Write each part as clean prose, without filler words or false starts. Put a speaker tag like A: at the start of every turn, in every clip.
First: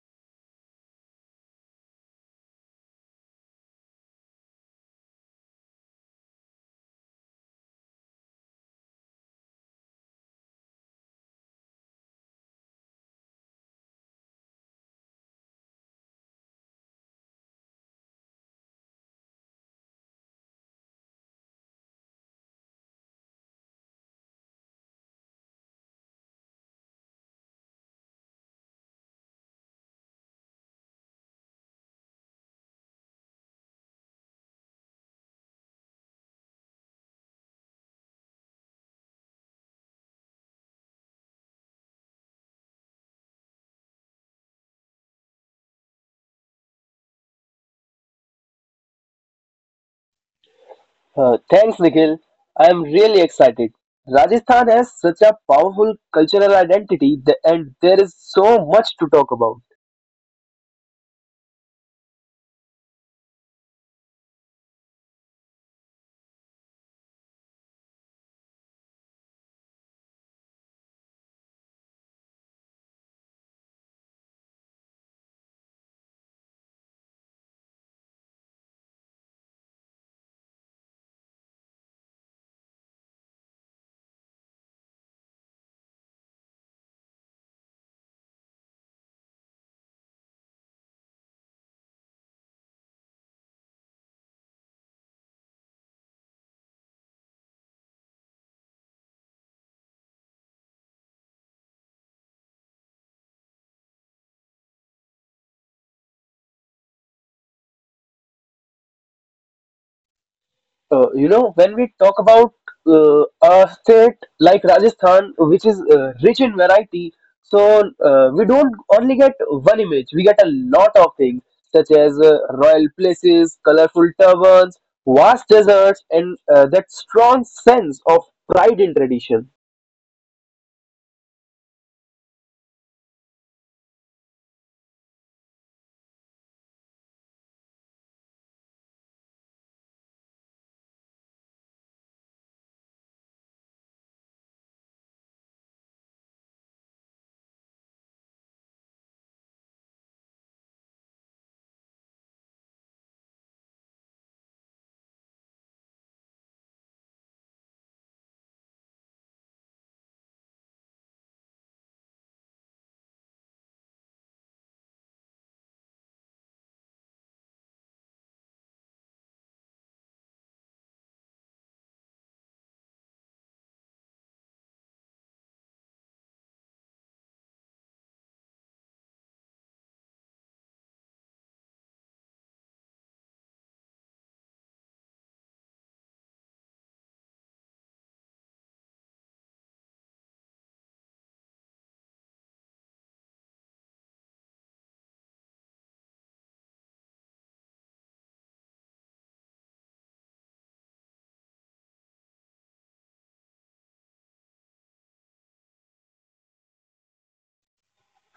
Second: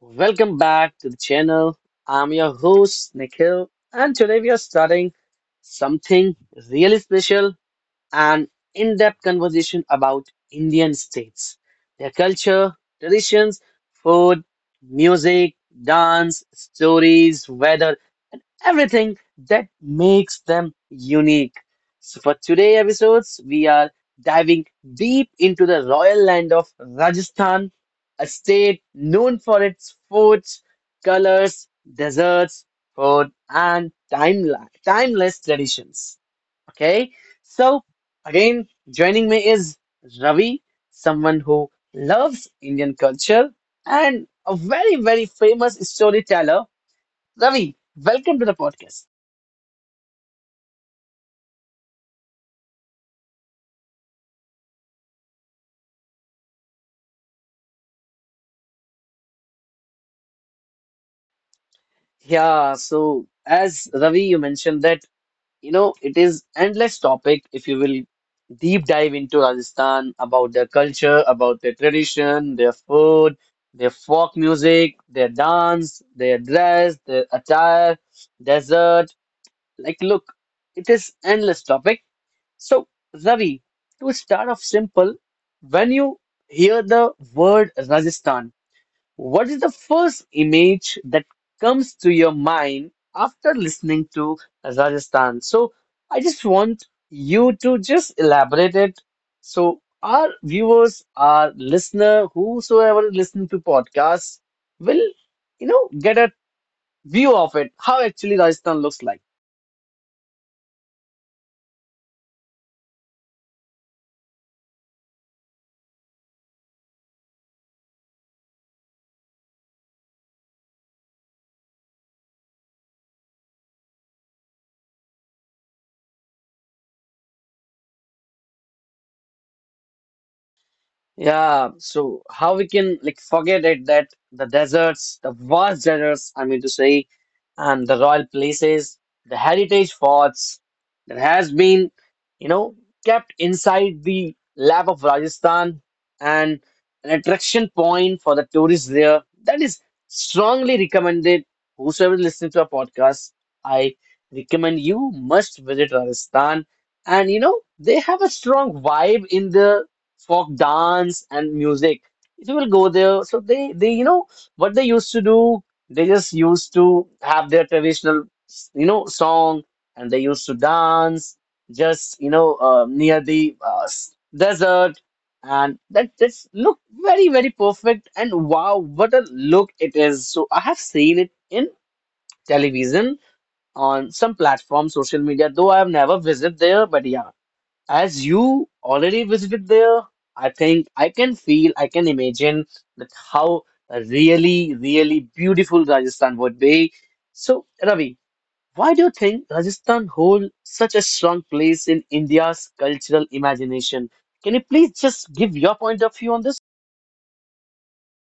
A: welcome back to the channel. I'm your host Nikhil, and today we are starting something really special, an in depth conversation about Indian states, their culture, traditions, food, music, dance, stories, weather, and everything that makes them unique. So, for today episodes, we are diving deep into the royal land of Rajasthan, a state known for its forts, colors, deserts, food, and timeless traditions. Okay, so again, joining me is Ravi, someone who loves Indian culture and a very, very famous storyteller. Ravi, welcome to the podcast.
B: Thanks, Nikhil. I am really excited. Rajasthan has such a powerful cultural identity, and there is so much to talk about.
A: Yeah, so as Ravi, you mentioned that, you know, it is endless topic if you will deep dive into Rajasthan about their culture, about their tradition, their food, their folk music, their dance, their dress, their attire, desert. Like, look, it is endless topic. So, Ravi, to start off simple, when you hear the word Rajasthan, what is the first image that comes to your mind after listening to Rajasthan? So, I just want you to just elaborate it so our viewers, our listener, whosoever listen to podcasts will, you know, get a view of it, how actually Rajasthan looks like.
B: When we talk about a state like Rajasthan, which is rich in variety, so we don't only get one image, we get a lot of things, such as royal places, colorful turbans, vast deserts, and that strong sense of pride in tradition.
A: Yeah, so how we can like forget it that the deserts, the vast deserts, I mean to say, and the royal places, the heritage forts that has been, you know, kept inside the lap of Rajasthan and an attraction point for the tourists there. That is strongly recommended. Whosoever is listening to our podcast, I recommend you must visit Rajasthan. And you know, they have a strong vibe in there folk dance and music. So we'll go there. So they, you know, what they used to do, they just used to have their traditional, you know, song, and they used to dance just, you know, near the desert, and that just look very, very perfect. And wow, what a look it is! So I have seen it in television on some platform, social media, though I have never visited there, but yeah. As you already visited there, I think I can feel, I can imagine that how a really, really beautiful Rajasthan would be. So, Ravi, why do you think Rajasthan holds such a strong place in India's cultural imagination? Can you please just give your point of view on this?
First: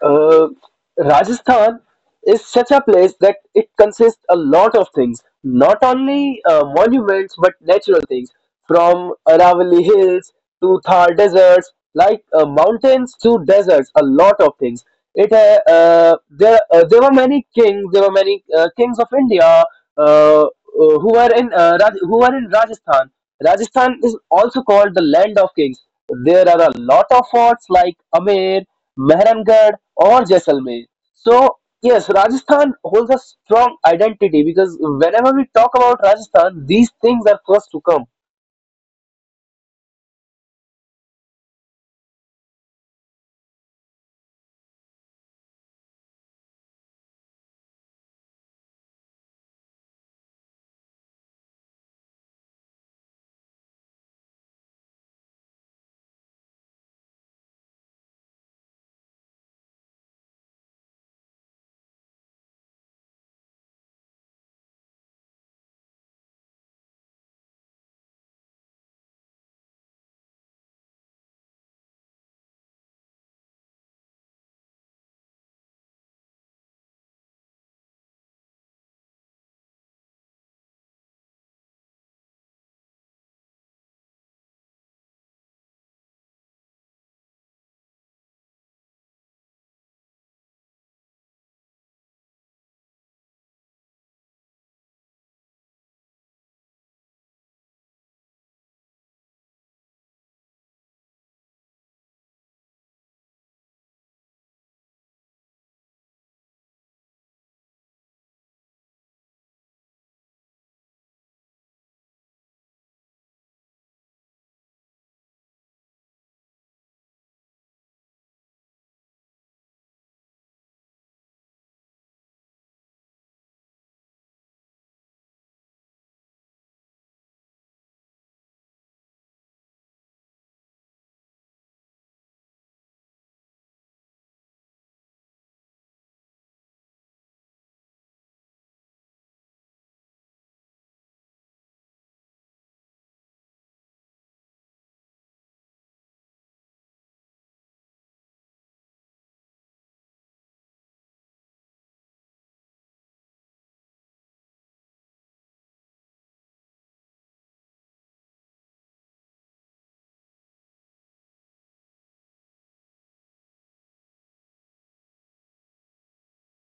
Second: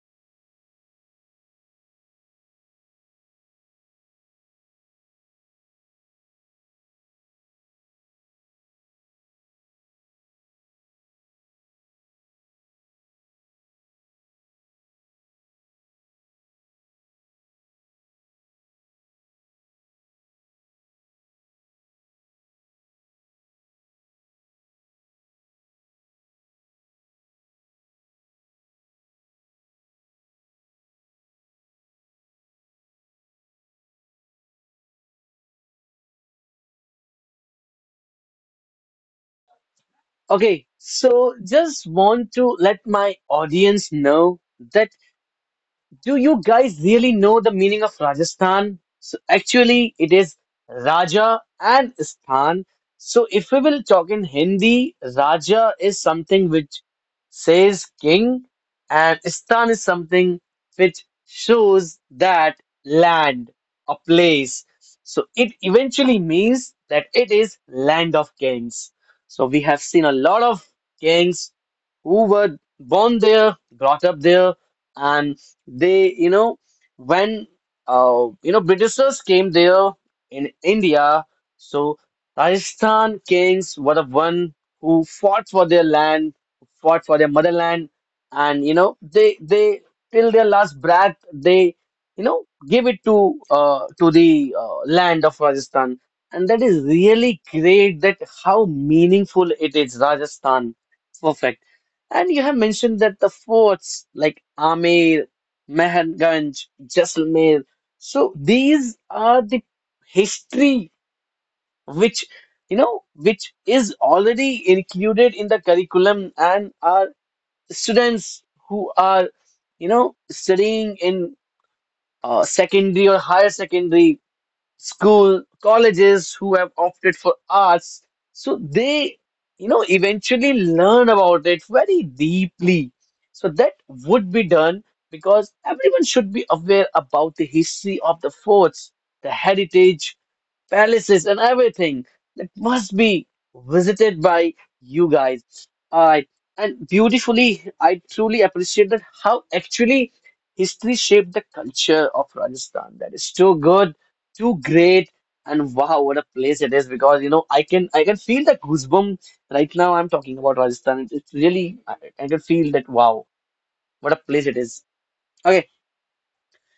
B: Uh, Rajasthan is such a place that it consists a lot of things, not only monuments but natural things, from Aravalli Hills to Thar deserts, like mountains to deserts, a lot of things. It there There were many kings, there were many kings of India uh, uh, who were in who were in Rajasthan. Rajasthan is also called the land of kings. There are a lot of forts like Amer, Mehrangarh, or Jaisalmer. So Yes, Rajasthan holds a strong identity because whenever we talk about Rajasthan, these things are first to come.
A: Okay, so just want to let my audience know that. Do you guys really know the meaning of Rajasthan? So actually, it is Raja and Sthan. So if we will talk in Hindi, Raja is something which says king, and Sthan is something which shows that land, a place. So it eventually means that it is land of kings. So we have seen a lot of kings who were born there, brought up there, and they, you know, when you know, Britishers came there in India, so Rajasthan kings were the one who fought for their land, fought for their motherland, and you know they till their last breath they, you know, give it to to the land of Rajasthan, and that is really great. That how meaningful it is, Rajasthan. Perfect. And you have mentioned that the forts like Amer, Meherganj, Jaisalmer. So these are the history which, you know, which is already included in the curriculum, and our students who are, you know, studying in secondary or higher secondary school colleges who have opted for arts, so they, you know, eventually learn about it very deeply, so that would be done because everyone should be aware about the history of the forts, the heritage palaces, and everything that must be visited by you guys. I and beautifully, I truly appreciate that how actually history shaped the culture of Rajasthan. That is too good, too great, and wow, what a place it is! Because you know, I can feel the goosebump right now. I'm talking about Rajasthan. It's really I can feel that wow, what a place it is. Okay,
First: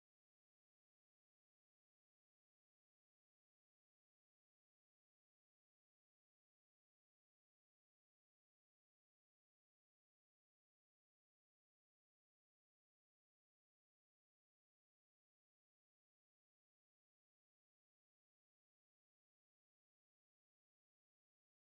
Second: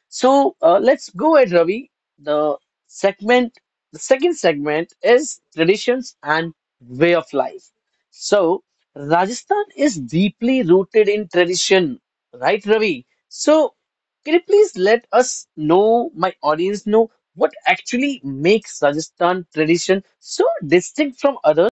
A: so let's go ahead, Ravi. The segment, the second segment is traditions and way of life. So Rajasthan is deeply rooted in tradition, right, Ravi? So can you please let us know, my audience know, what actually makes Rajasthan tradition so distinct from others?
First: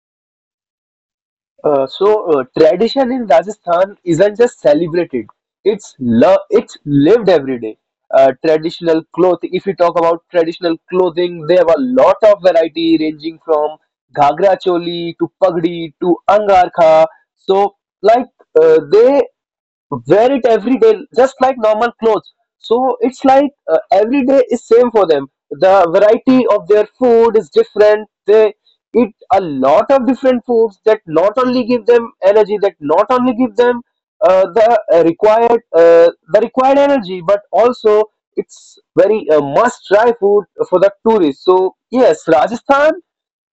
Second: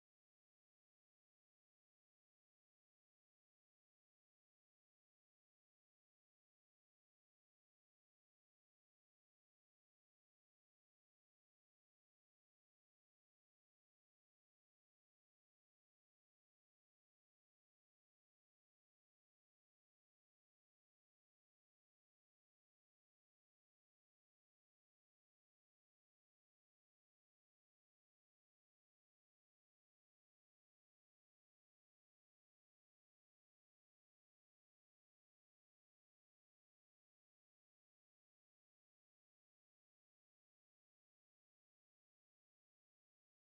B: Tradition in Rajasthan isn't just celebrated; it's lived every day. Traditional clothing. If we talk about traditional clothing, they have a lot of variety ranging from ghagra choli to pagdi to angarkha. So, like they wear it every day just like normal clothes, so it's like every day is same for them. The variety of their food is different. They eat a lot of different foods that not only give them energy, that not only give them the required energy, but also it's very must try food for the tourists. So yes, rajasthan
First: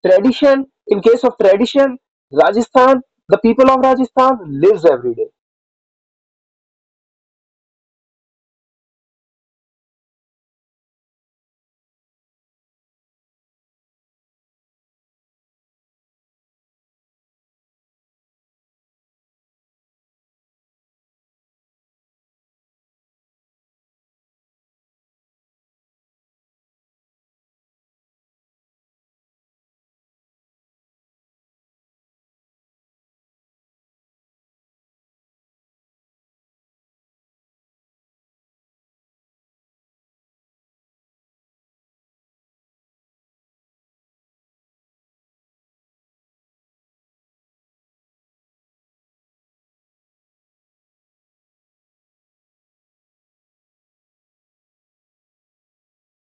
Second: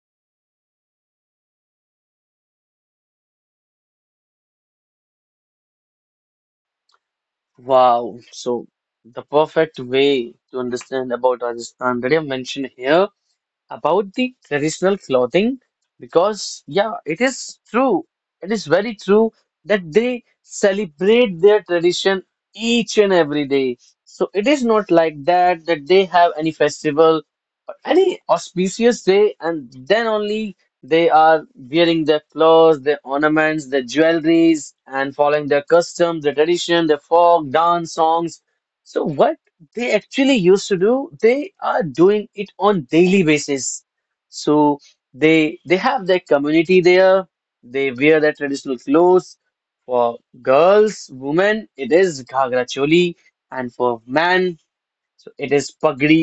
B: tradition in case of tradition rajasthan the people of Rajasthan lives every day.
A: Wow, so the perfect way to understand about Rajasthan that you have mentioned here about the traditional clothing, because yeah, it is true, it is very true that they celebrate their tradition each and every day. So it is not like that, that they have any festival or any auspicious day and then only they are wearing their clothes, their ornaments, their jewelries, and following their custom, their tradition, their folk dance songs. So what they actually used to do, they are doing it on daily basis. So they have their community there, they wear their traditional clothes. For girls women it is ghagra choli, and for man, so it is pagdi,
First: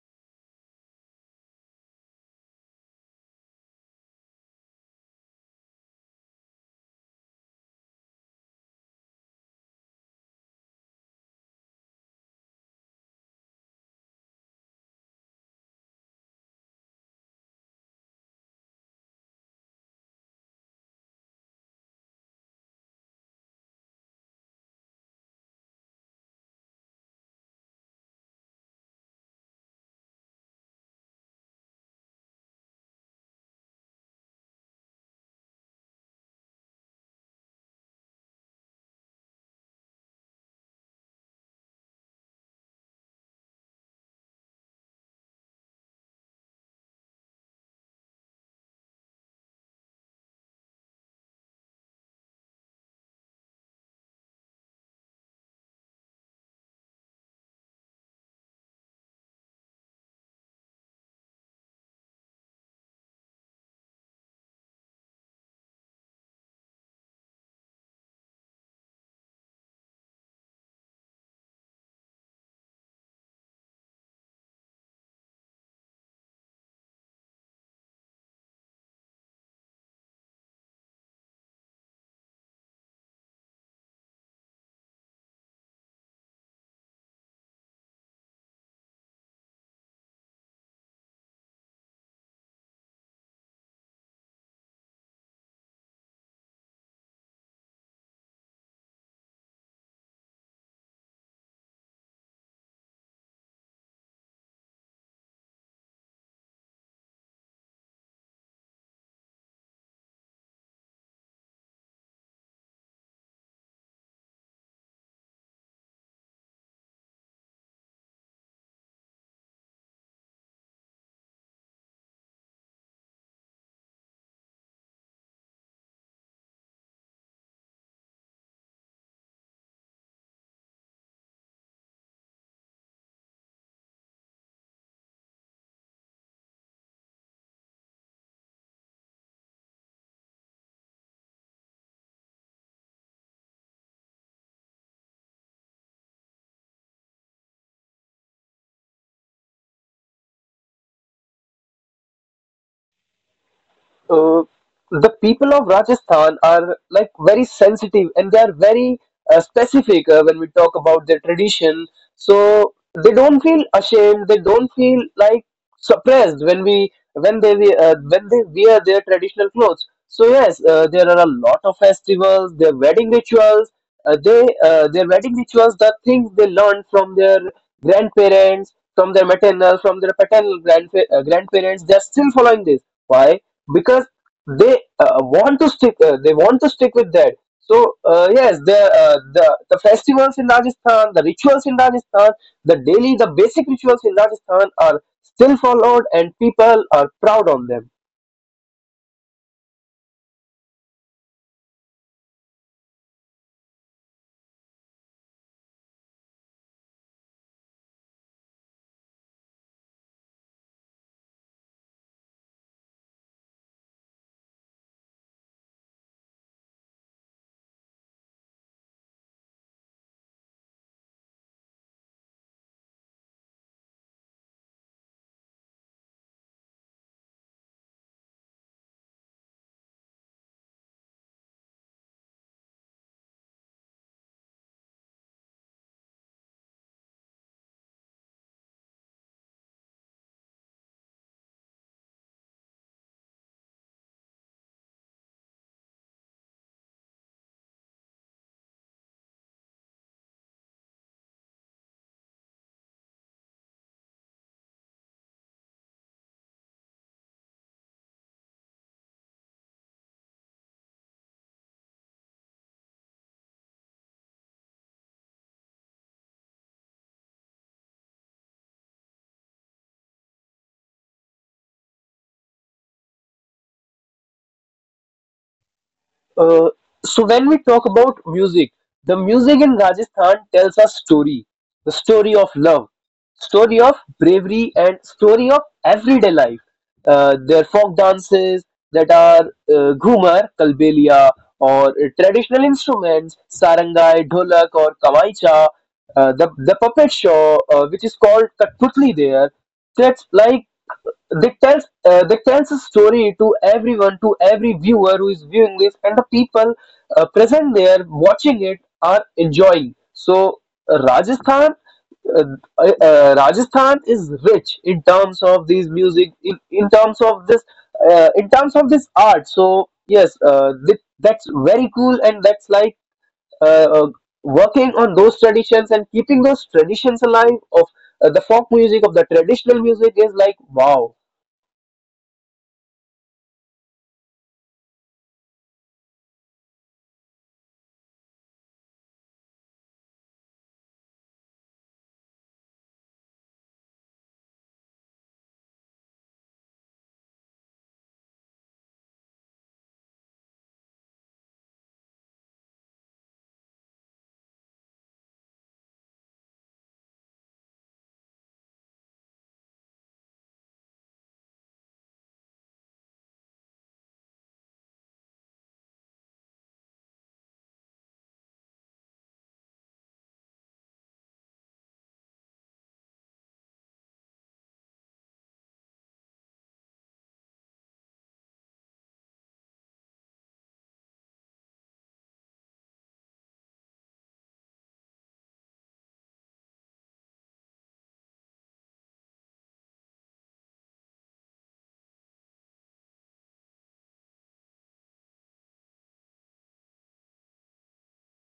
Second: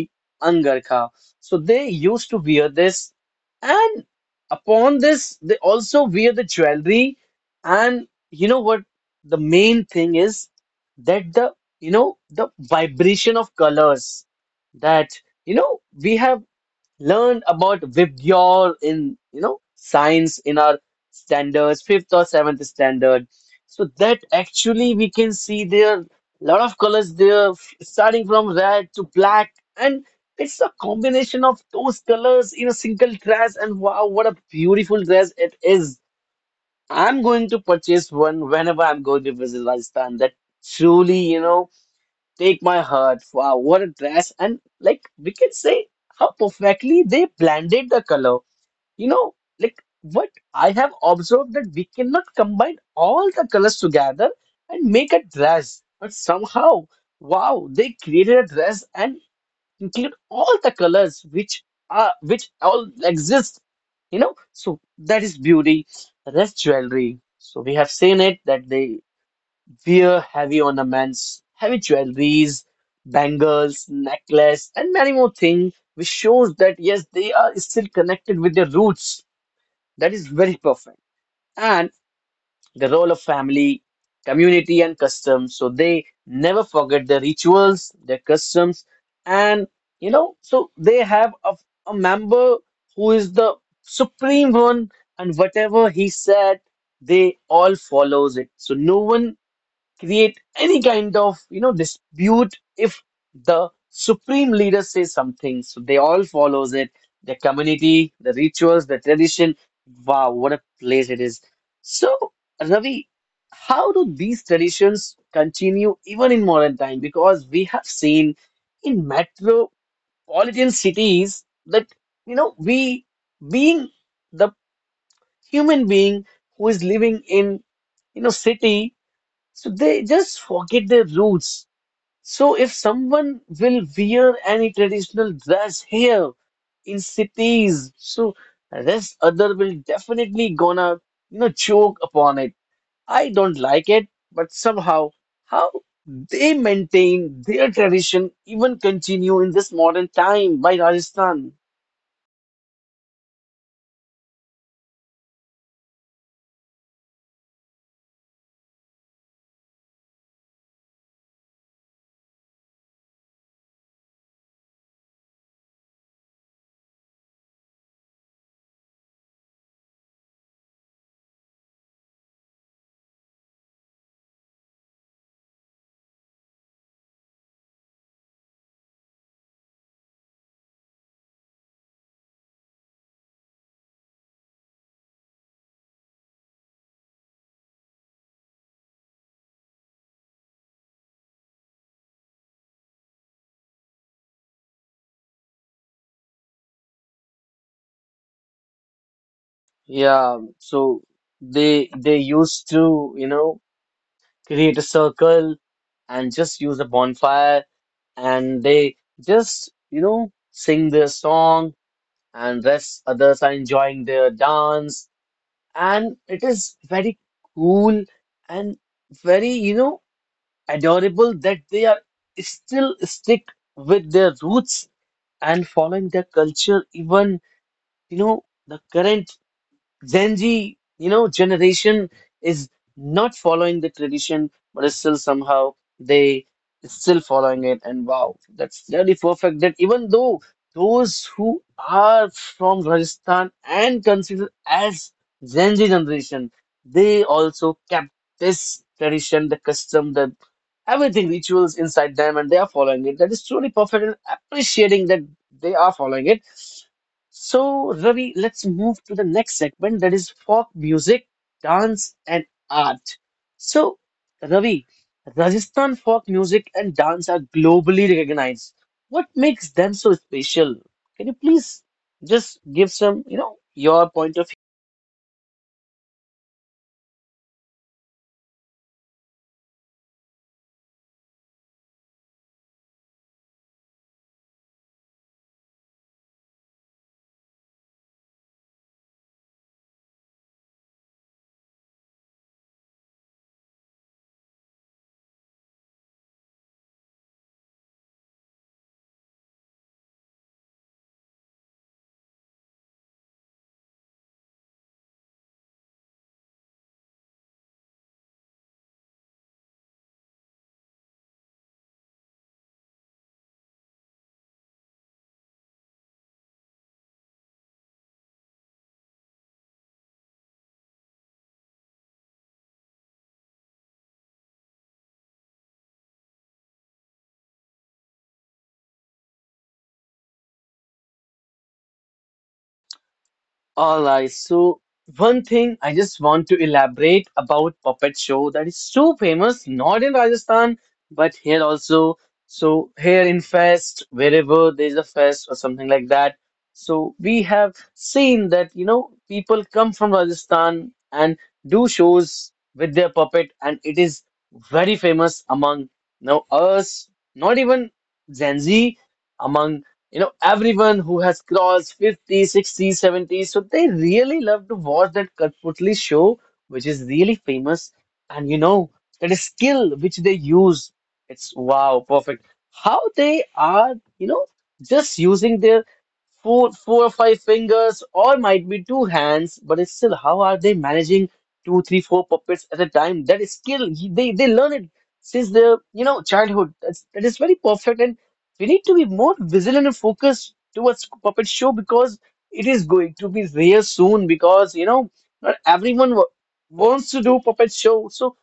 A: angarkha. So they used to wear this, and upon this, they also wear the jewelry. And you know what? The main thing is that the, you know, the vibration of colors that, you know, we have learned about Vibgyor in, you know, science in our standards, fifth or seventh standard. So that actually we can see there are lot of colors there, starting from red to black, and it's a combination of those colors in a single dress. And wow, what a beautiful dress it is! I'm going to purchase one whenever I'm going to visit Rajasthan. That truly, you know. Take my heart. Wow, what a dress. And like we can say how perfectly they blended the color. You know, like what I have observed that we cannot combine all the colors together and make a dress. But somehow, wow, they created a dress and include all the colors which are which all exist. You know, so that is beauty. That's jewelry. So we have seen it that they wear heavy ornaments, heavy jewelries, bangles, necklace, and many more things, which shows that yes, they are still connected with their roots. That is very perfect. And the role of family, community, and customs. So they never forget their rituals, their customs, and, you know, so they have a member who is the supreme one, and whatever he said, they all follows it. So no one create any kind of, you know, dispute. If the supreme leader says something, so they all follows it, the community, the rituals, the tradition. Wow, what a place it is. So Ravi, how do these traditions continue even in modern time? Because we have seen in metropolitan cities that, you know, we being the human being who is living in, you know, city, so they just forget their roots. So if someone will wear any traditional dress here in cities, so rest other will definitely gonna, you know, choke upon it. I don't like it, but somehow how they maintain their tradition even continue in this modern time by Rajasthan.
B: Uh, the people of Rajasthan are like very sensitive, and they are very specific when we talk about their tradition. So they don't feel ashamed. They don't feel suppressed when we- when they wear their traditional clothes. So yes, there are a lot of festivals, their wedding rituals. They their wedding rituals, the things they learned from their grandparents, from their maternal, from their paternal grandparents, they are still following this. Why? Because they they want to stick with that. So yes, the festivals in Rajasthan, the rituals in Rajasthan, the basic rituals in Rajasthan are still followed, and people are proud on them.
A: Yeah, so they used to, you know, create a circle and just use a bonfire, and they just, you know, sing their song, and rest others are enjoying their dance. And it is very cool and very, you know, adorable that they are still stick with their roots and following their culture. Even, you know, the current Gen Z, you know, generation is not following the tradition, but is still somehow they still following it. And wow, that's really perfect. That even though those who are from Rajasthan and considered as Gen Z generation, they also kept this tradition, the custom, the everything rituals inside them, and they are following it. That is truly perfect and appreciating that they are following it. So, Ravi, let's move to the next segment, that is folk music, dance, and art. So, Ravi, Rajasthan folk music and dance are globally recognized. What makes them so special? Can you please just give some, you know, your point of view?
B: Uh, so when we talk about music, the music in Rajasthan tells a story, the story of love, story of bravery, and story of everyday life. Uh, their folk dances, that are ghumar, kalbelia, or traditional instruments, sarangai, dholak, or kamaicha. The puppet show, which is called Katputli there, that's like that tells a story to everyone, to every viewer who is viewing this, and the people present there watching it are enjoying. So uh, Rajasthan Rajasthan is rich in terms of these music, in terms of this, in terms of this art. So yes, that's very cool, and that's like uh, uh, working on those traditions and keeping those traditions alive of the folk music, of the traditional music, is like wow.
A: All right, so one thing I just want to elaborate about puppet show, that is so famous not in Rajasthan but here also. So here in fest, wherever there's a fest or something like that. So we have seen that you know people come from Rajasthan and do shows with their puppet, and it is very famous among now us, not even Gen Z, among you know everyone who has crossed 50, 60, 70, so they really love to watch that Katputli show which is really famous. And you know that skill which they use, it's wow perfect how they are you know just using their four or five fingers or might be two hands, but it's still how are they managing two, three, four puppets at a time. That is skill they learn it since their you know childhood. That is very perfect, and we need to be more vigilant and focused towards puppet show because it is going to be there soon because you know not everyone wa- wants to do puppet show. So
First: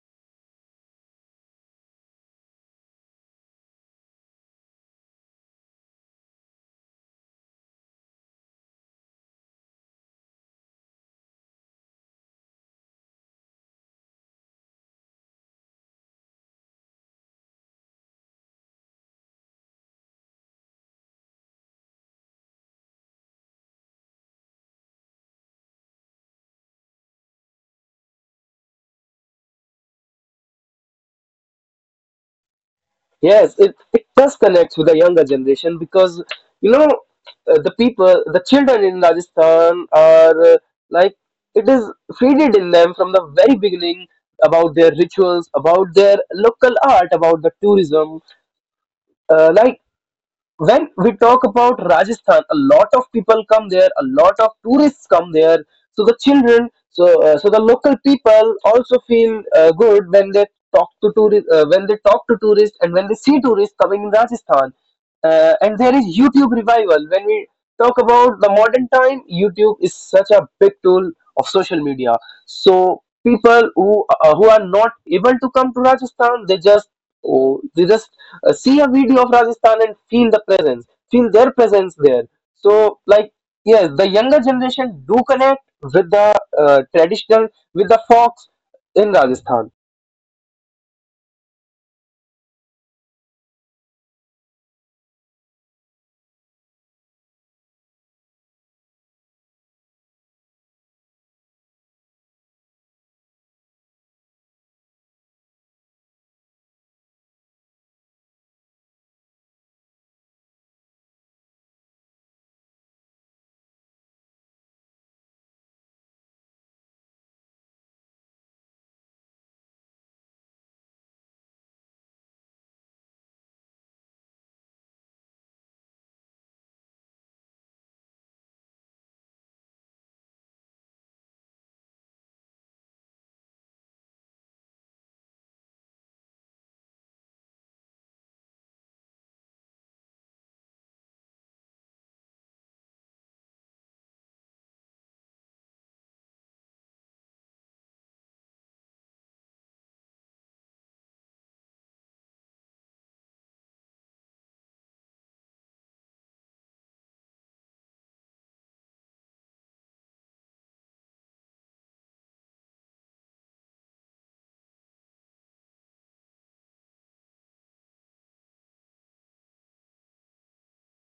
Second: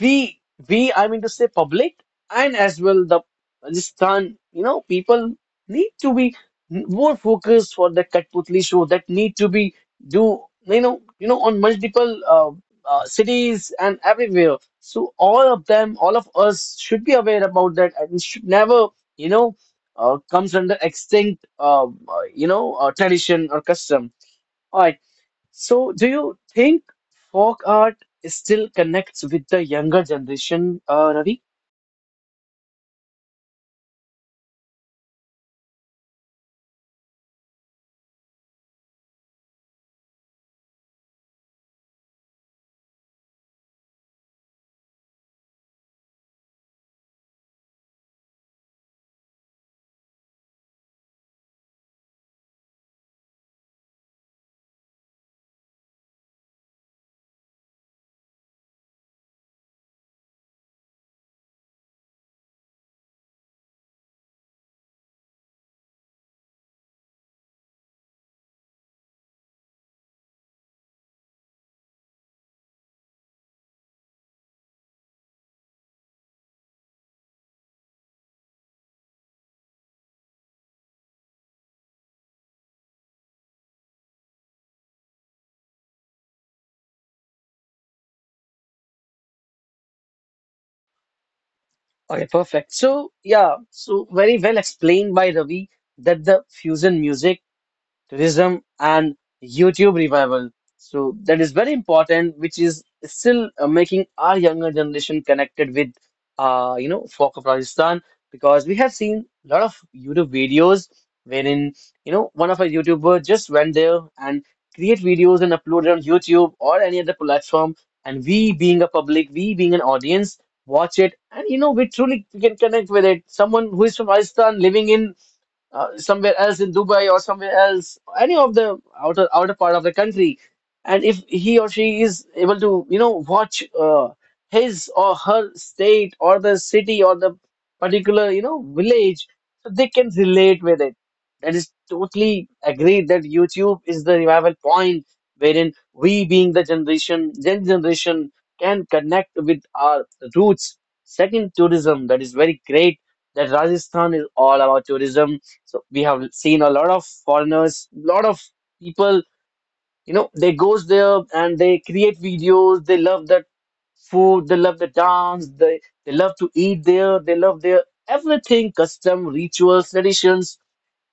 A: we we I mean to say public and as well the Pakistan, you know, people need to be more focused for the Katputli show that need to be do you know on multiple cities and everywhere. So all of them, all of us should be aware about that and should never you know comes under extinct you know tradition or custom. All right. So, do you think folk art still connects with the younger generation, Ravi?
B: Yes, it does connect with the younger generation because you know the people, the children in Rajasthan are like it is feeded in them from the very beginning about their rituals, about their local art, about the tourism. Like when we talk about Rajasthan, a lot of people come there, a lot of tourists come there. So the children, the local people also feel good when they talk to tourists, when they talk to tourists, and when they see tourists coming in Rajasthan. And there is YouTube revival. When we talk about the modern time, YouTube is such a big tool of social media. So people who are not able to come to Rajasthan, they they just see a video of Rajasthan and feel the presence, feel their presence there. So, like, yes, the younger generation do connect with the traditional, with the folks in Rajasthan.
A: Okay, perfect. So, yeah, so very well explained by Ravi that the fusion music, tourism, and YouTube revival. So that is very important, which is still making our younger generation connected with, you know, folk of Rajasthan, because we have seen a lot of YouTube videos wherein, you know, one of our YouTuber just went there and create videos and upload it on YouTube or any other platform, and we being a public, we being an audience, watch it, and you know, we truly can connect with it. Someone who is from Rajasthan living in somewhere else in Dubai or somewhere else, any of the outer part of the country, and if he or she is able to, you know, watch his or her state or the city or the particular, you know, village, so they can relate with it. That is totally agreed that YouTube is the revival point wherein we, being the generation, Gen generation, can connect with our roots. Second, tourism. That is very great that Rajasthan is all about tourism, so we have seen a lot of foreigners, lot of people, you know, they goes there and they create videos. They love that food, they love the dance, they love to eat there, they love their everything, custom, rituals, traditions,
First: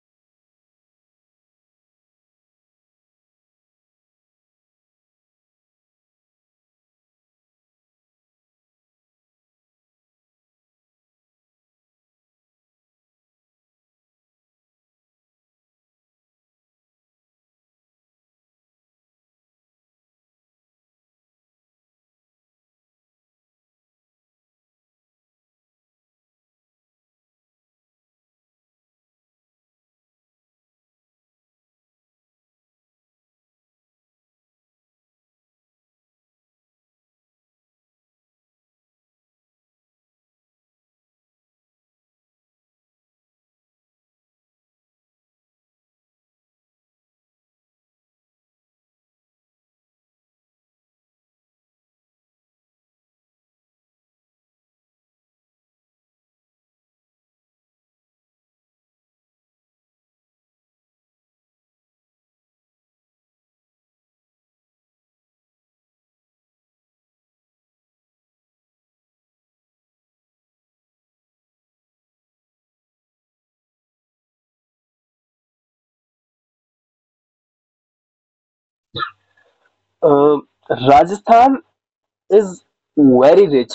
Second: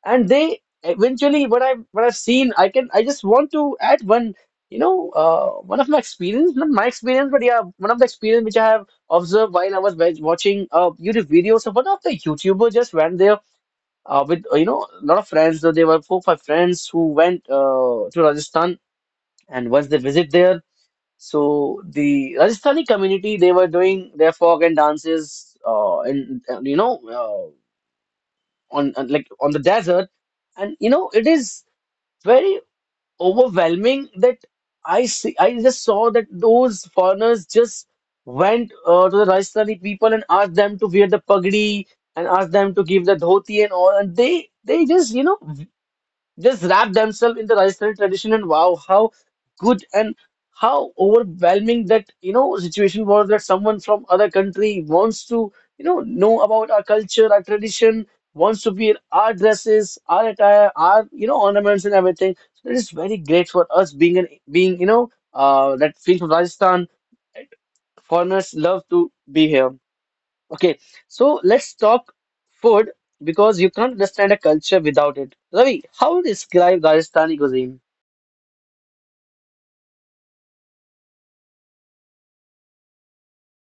A: and they eventually what I've seen, I just want to add one, you know, one of my experience, not my experience, but yeah, one of the experience which I have observed while I was watching YouTube videos. So one of the YouTuber just went there with you know a lot of friends. So there were four, five friends who went to Rajasthan, and once they visit there, so the Rajasthani community they were doing their folk and dances, and you know like on the desert, and you know it is very overwhelming that I just saw that those foreigners just went to the Rajasthani people and asked them to wear the pagdi and asked them to give the dhoti and all, and they just you know just wrap themselves in the Rajasthani tradition. And wow, how good and how overwhelming that, you know, situation was, that someone from other country wants to, you know about our culture, our tradition, wants to wear our dresses, our attire, our, you know, ornaments and everything. So it is very great for us being an being, you know, that being from Rajasthan, foreigners love to be here. Okay, so let's talk food because you can't understand a culture without it. Ravi, how would you describe Rajasthani cuisine?
B: Um, Rajasthan is very rich.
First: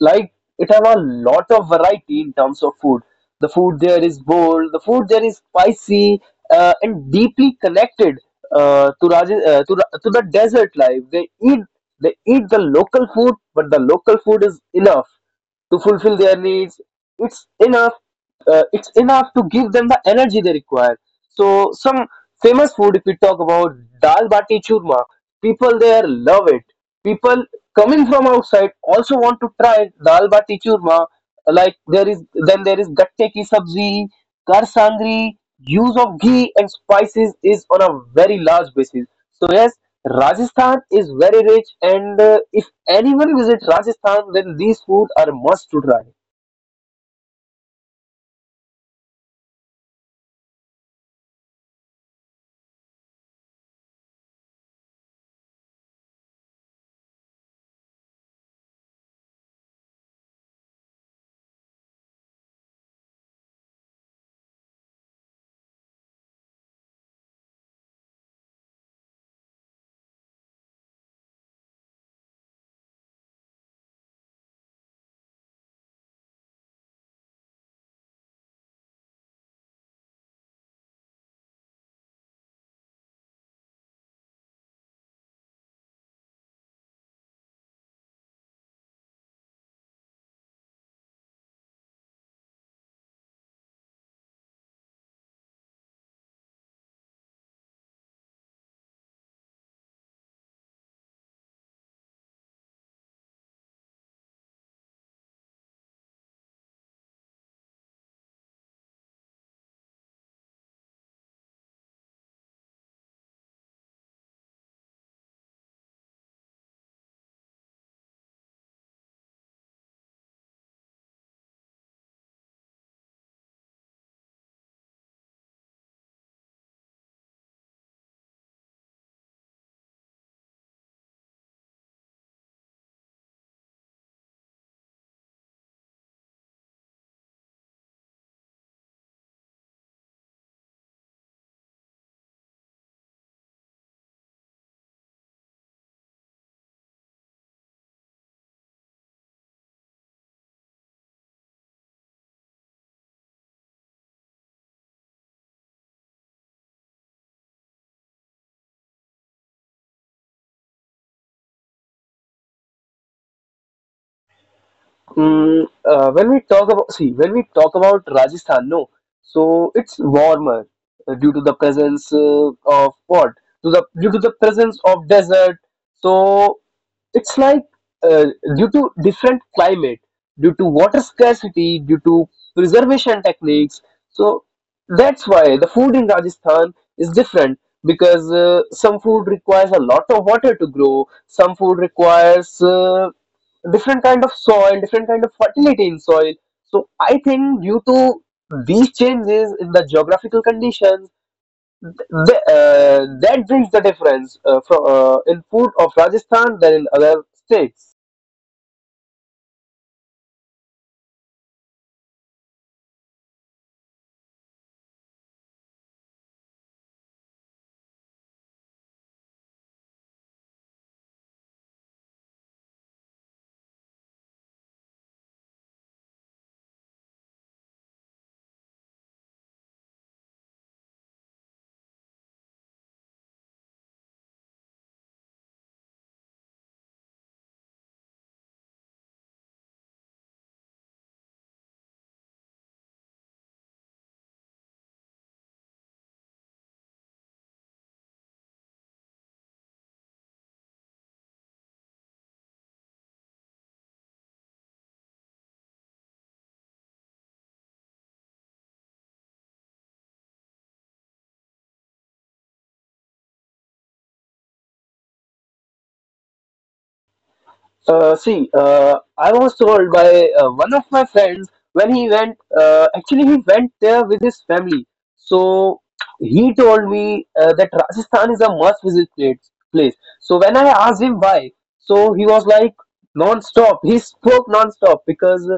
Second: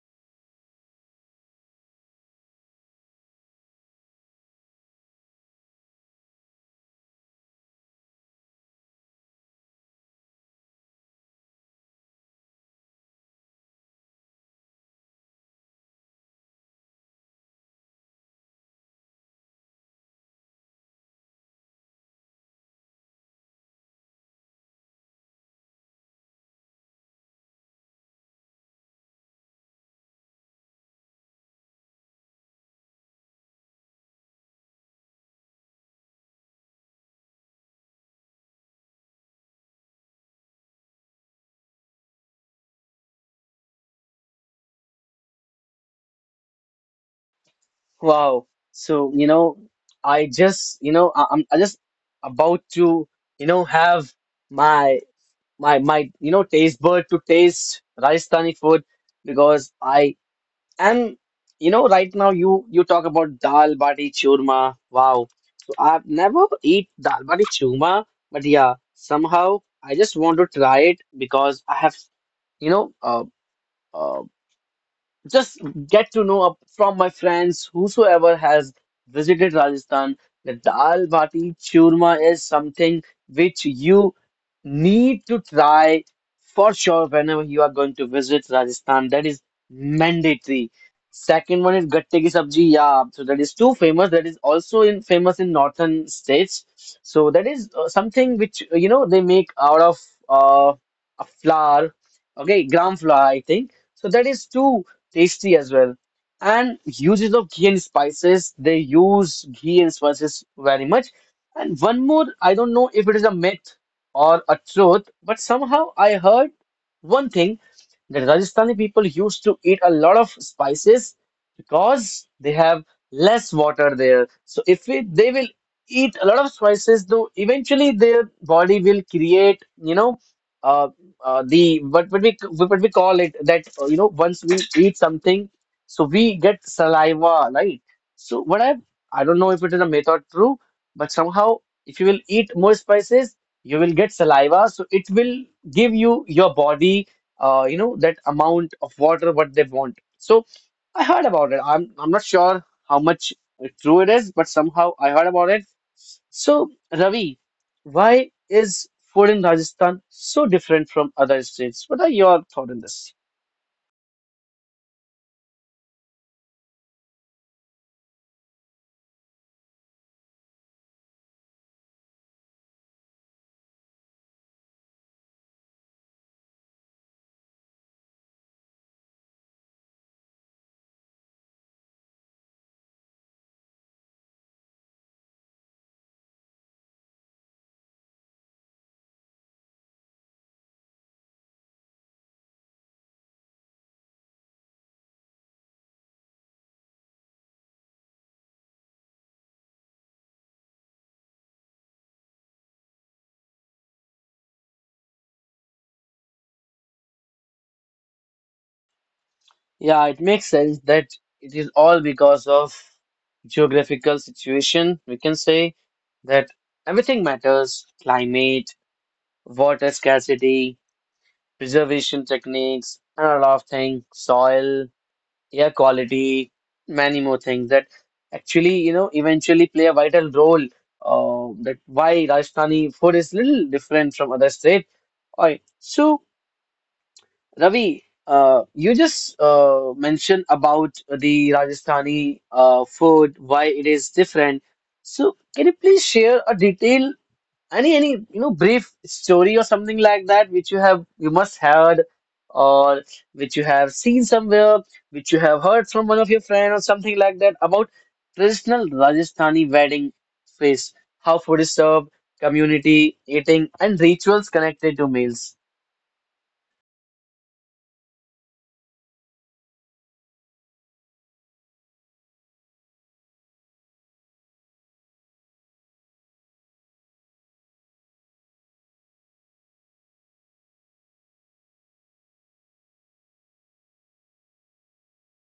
B: Like, it have a lot of variety in terms of food. The food there is bold, the food there is spicy, and deeply connected to Raj- to, Ra- to the desert life. They eat, they eat the local food, but the local food is enough to fulfill their needs. It's enough, it's enough to give them the energy they require. So some famous food if we talk about: dal bati churma, people there love it. People coming from outside also want to try dal bati churma. Like, there is, then there is gatte ki sabzi, kar sangri. Use of ghee and spices is on a very large basis. So yes, Rajasthan is very rich, and if anyone visits Rajasthan, then these food are must to try.
A: Wow. So, you know, I just about to, you know, have my my, you know, taste bud to taste Rajasthani food because I. And you know, right now you talk about dal bati churma. Wow. So I've never eat dal bati churma, but yeah, somehow I just want to try it because I have, you know, uh, just get to know up from my friends whosoever has visited Rajasthan, that dal bati churma is something which you need to try for sure whenever you are going to visit Rajasthan. That is mandatory. Second one is gatte ki sabji. Yeah, so that is too famous. That is also in famous in northern states. So that is something which you know they make out of uh, a flour. Okay, gram flour, I think. So that is too tasty as well. And uses of ghee and spices, they use ghee and spices very much. And one more, I don't know if it is a myth or a truth, but somehow I heard one thing that Rajasthani people used to eat a lot of spices because they have less water there. So if we, they will eat a lot of spices, though eventually their body will create, you know uh, the what we call it, that you know once we eat something, so we get saliva, right? So what I don't know if it is a myth or true, but somehow if you will eat more spices, you will get saliva, so it will give you your body, you know that amount of water what they want. So I heard about it. I'm not sure how much true it is, but somehow I heard about it. So, Ravi, why is food in Rajasthan so different from other states? What are your thoughts on this?
B: When we talk about Rajasthan, no, so it's warmer due to the presence of what? To the due to the presence of desert. So it's like uh, due to different climate, due to water scarcity, due to preservation techniques. So that's why the food in Rajasthan is different, because some food requires a lot of water to grow, some food requires different kind of soil, different kind of fertility in soil. So I think due to these changes in the geographical conditions, that brings the difference in food of Rajasthan than in other states.
A: Yeah, it makes sense that it is all because of geographical situation. We can say that everything matters, climate, water scarcity, preservation techniques, and a lot of things, soil, air quality, many more things that actually, you know, eventually play a vital role. That why Rajasthani food is little different from other state. All right. So, Ravi, you just mentioned about the Rajasthani food, why it is different. So, can you please share a detail any you know brief story or something like that which you have you must heard, or which you have seen somewhere, which you have heard from one of your friend or something like that about traditional Rajasthani wedding feast, how food is served, community eating, and rituals connected to meals?
B: I was told by one of my friends when he went, actually, he went there with his family. So he told me that Rajasthan is a must visit place. So when I asked him why, so he was like non stop. He spoke non stop because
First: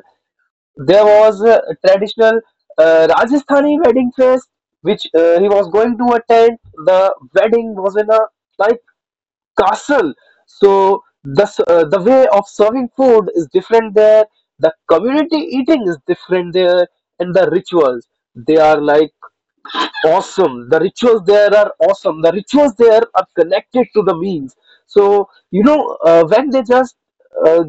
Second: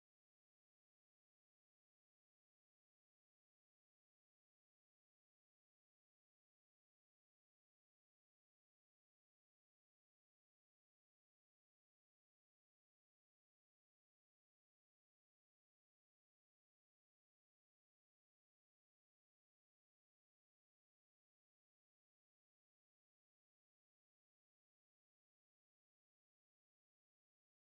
B: there was a traditional Rajasthani wedding fest which he was going to attend. The wedding was in a like castle. So the way of serving food is different there. The community eating is different there, and the rituals, they are like awesome. The rituals there are awesome. The rituals there are connected to the meals. So you know when they just uh,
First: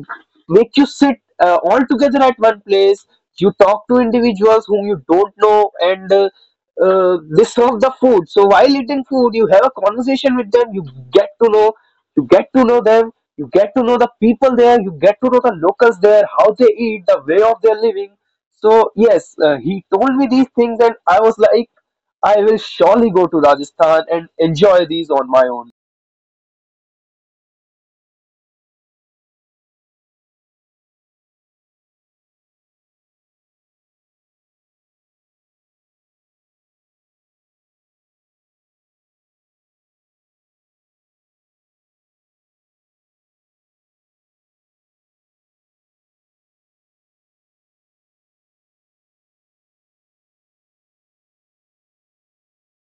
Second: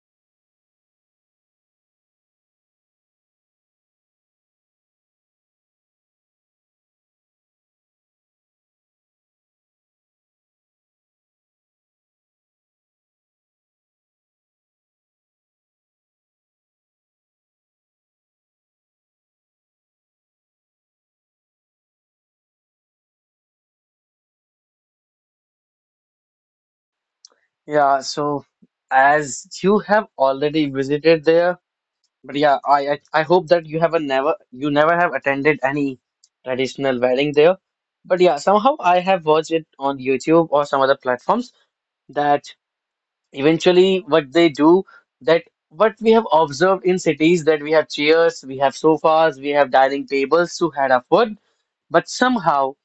B: make you sit all together at one place, you talk to individuals whom you don't know, and they serve the food. So while eating food, you have a conversation with them. Get to know, you get to know them. You get to know the people there. You get to know the locals there, how they eat, the way of their living. So yes, he told me these things, and I was like, I will surely go to Rajasthan and enjoy these on my own.
A: Yeah, so as you have already visited there. But yeah, I hope that you have a never you never have attended any traditional wedding there. But yeah, somehow I have watched it on YouTube or some other platforms, that eventually what they do, that what we have observed in cities, that we have chairs, we have sofas, we have dining tables to have our food, but somehow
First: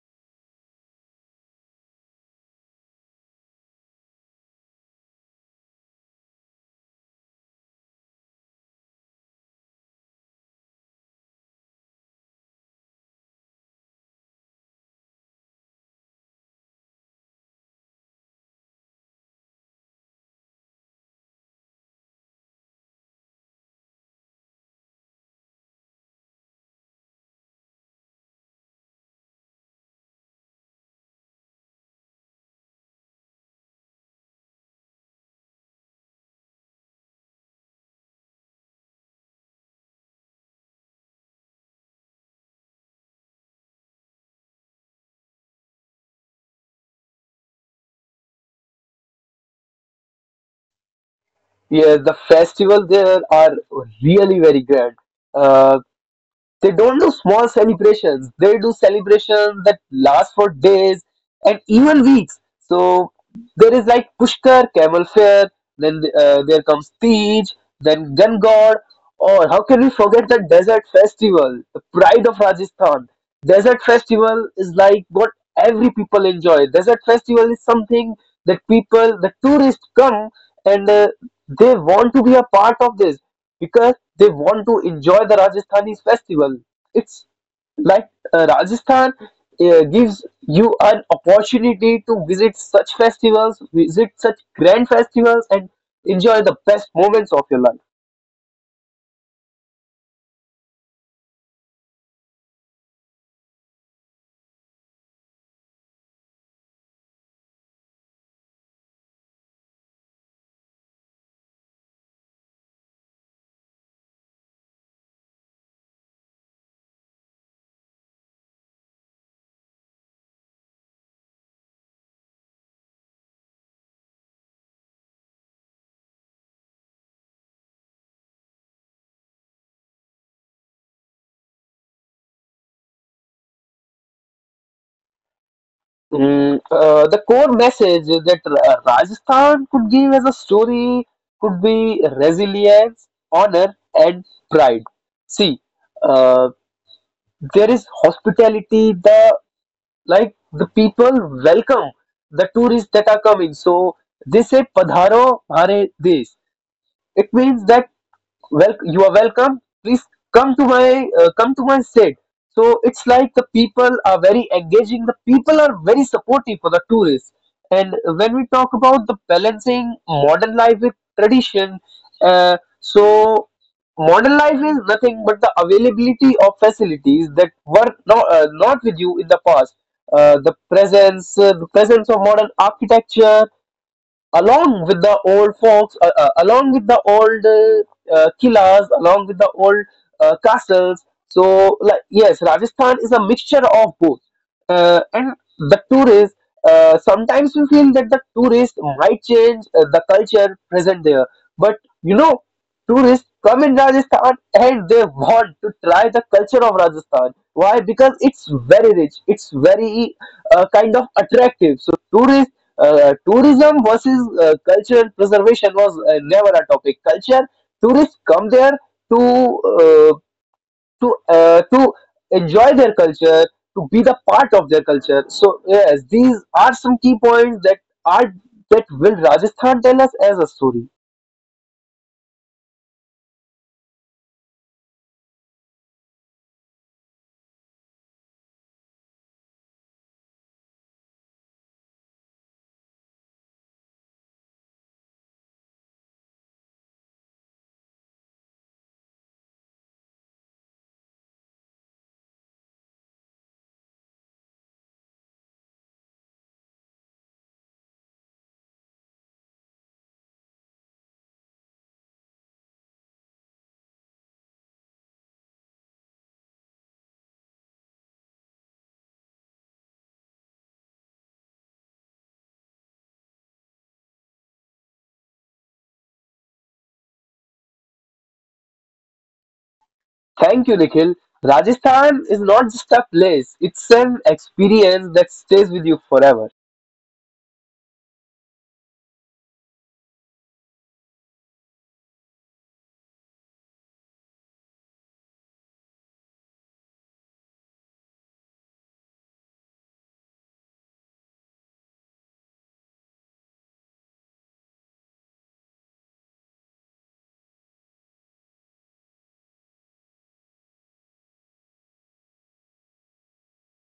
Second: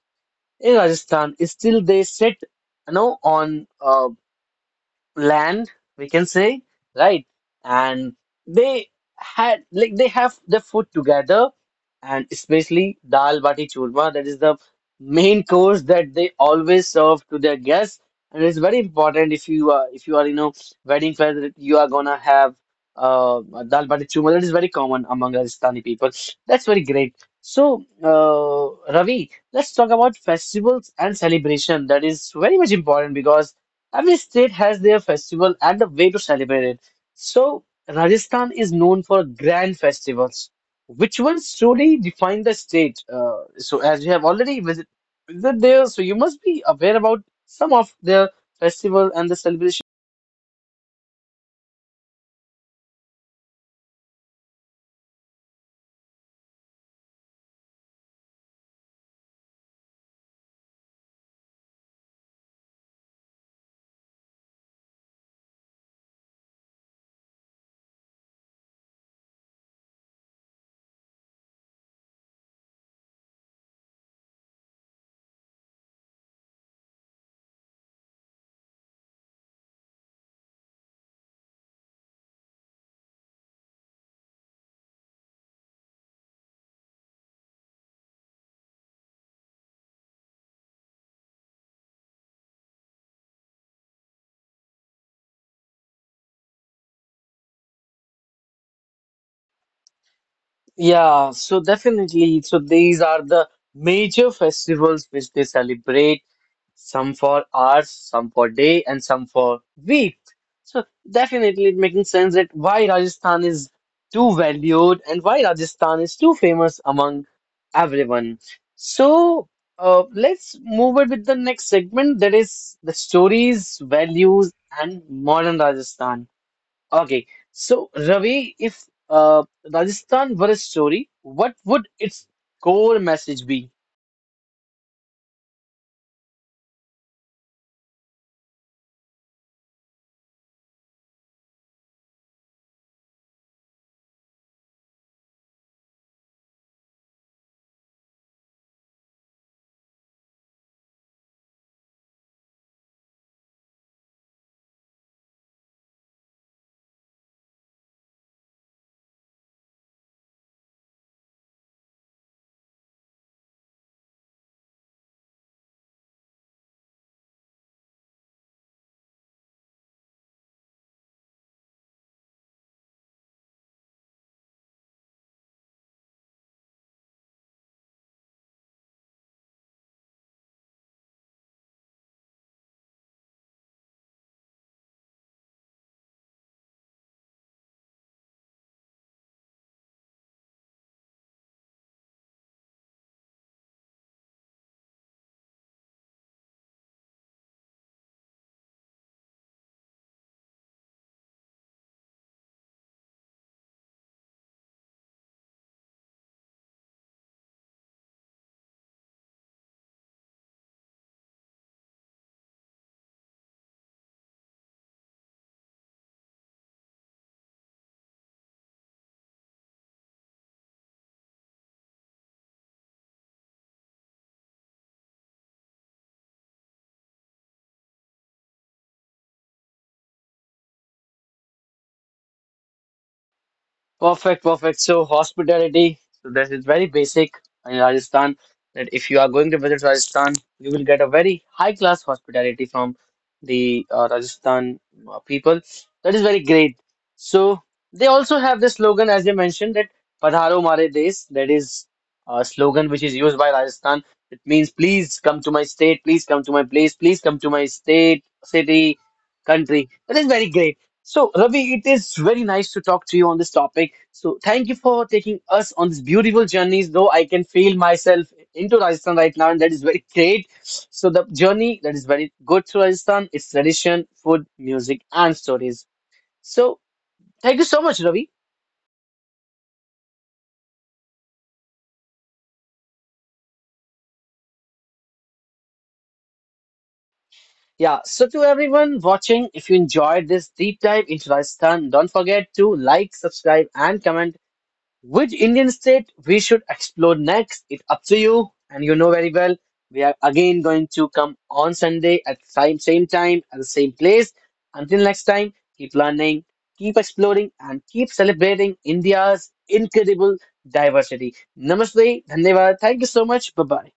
A: in Rajasthan still they sit you know on land, we can say, right? And they had like they have the food together, and especially dal bati churma, that is the main course that they always serve to their guests, and it's very important if you are you know wedding fair that you are gonna have uh dal bati churma. That is very common among Rajasthani people. That's very great. So, Ravi, let's talk about festivals and celebration. That is very much important because every state has their festival and a way to celebrate it. So, Rajasthan is known for grand festivals. Which ones truly define the state? So, as you have already visited there, so you must be aware about some of their festival and the celebration.
B: Yes, the festivals there are really very grand. Uh, They don't do small celebrations. They do celebrations that last for days and even weeks. So there is like Pushkar, Camel Fair, then there comes Tej, then Gun God, or how can we forget the Desert Festival, the pride of Rajasthan? Desert Festival is like what every people enjoy. Desert Festival is something that people, the tourists come, and they want to be a part of this because they want to enjoy the Rajasthani festival. It's like Rajasthan gives you an opportunity to visit such festivals, visit such grand festivals, and enjoy the best moments of your life.
A: Yeah, so definitely. So these are the major festivals which they celebrate, some for hours, some for day, and some for week. So definitely it making sense that why Rajasthan is too valued and why Rajasthan is too famous among everyone. So let's move on with the next segment, that is the stories, values, and modern Rajasthan. Okay, so Ravi, if uh, Rajasthan were a story, what would its core message be?
B: The core message that Rajasthan could give as a story could be resilience, honor, and pride. See, uh, there is hospitality, the people welcome the tourists that are coming. So they say Padharo Hare Desh. It means that, well, you are welcome, please come to my state. So it's like the people are very engaging, the people are very supportive for the tourists. And when we talk about the balancing modern life with tradition, so modern life is nothing but the availability of facilities that were not with you in the past, the presence of modern architecture along with the old folks, along with the old killers, along with the old castles. So, like, yes, Rajasthan is a mixture of both. And the tourists, sometimes we feel that the tourists might change the culture present there. But you know, tourists come in Rajasthan and they want to try the culture of Rajasthan. Why? Because it's very rich. It's very kind of attractive. So tourists tourism versus cultural preservation was never a topic. Culture, tourists come there to uh, to enjoy their culture, to be the part of their culture. So yes, these are some key points that are that will Rajasthan tell us as a story.
A: Perfect, perfect. So hospitality, so this is very basic in Rajasthan, that if you are going to visit Rajasthan, you will get a very high class hospitality from the Rajasthan people. That is very great. So they also have this slogan, as you mentioned, that "Padharo Mare Desh." That is a slogan which is used by Rajasthan. It means please come to my state, please come to my place, please come to my state, city, country. That is very great. So, Ravi, it is very nice to talk to you on this topic. So, thank you for taking us on this beautiful journeys. Though I can feel myself into Rajasthan right now, and that is very great. So, the journey that is very good to Rajasthan is tradition, food, music, and stories. So, thank you so much, Ravi.
B: Thank you, Nikhil. Rajasthan is not just a place; it's an experience that stays with you forever.
A: Yeah. So, to everyone watching, if you enjoyed this deep dive into Rajasthan, don't forget to like, subscribe, and comment. Which Indian state we should explore next? It's up to you, and you know very well. We are again going to come on Sunday at same time at the same place. Until next time, keep learning, keep exploring, and keep celebrating India's incredible diversity. Namaste, dhanyavad. Thank you so much. Bye bye.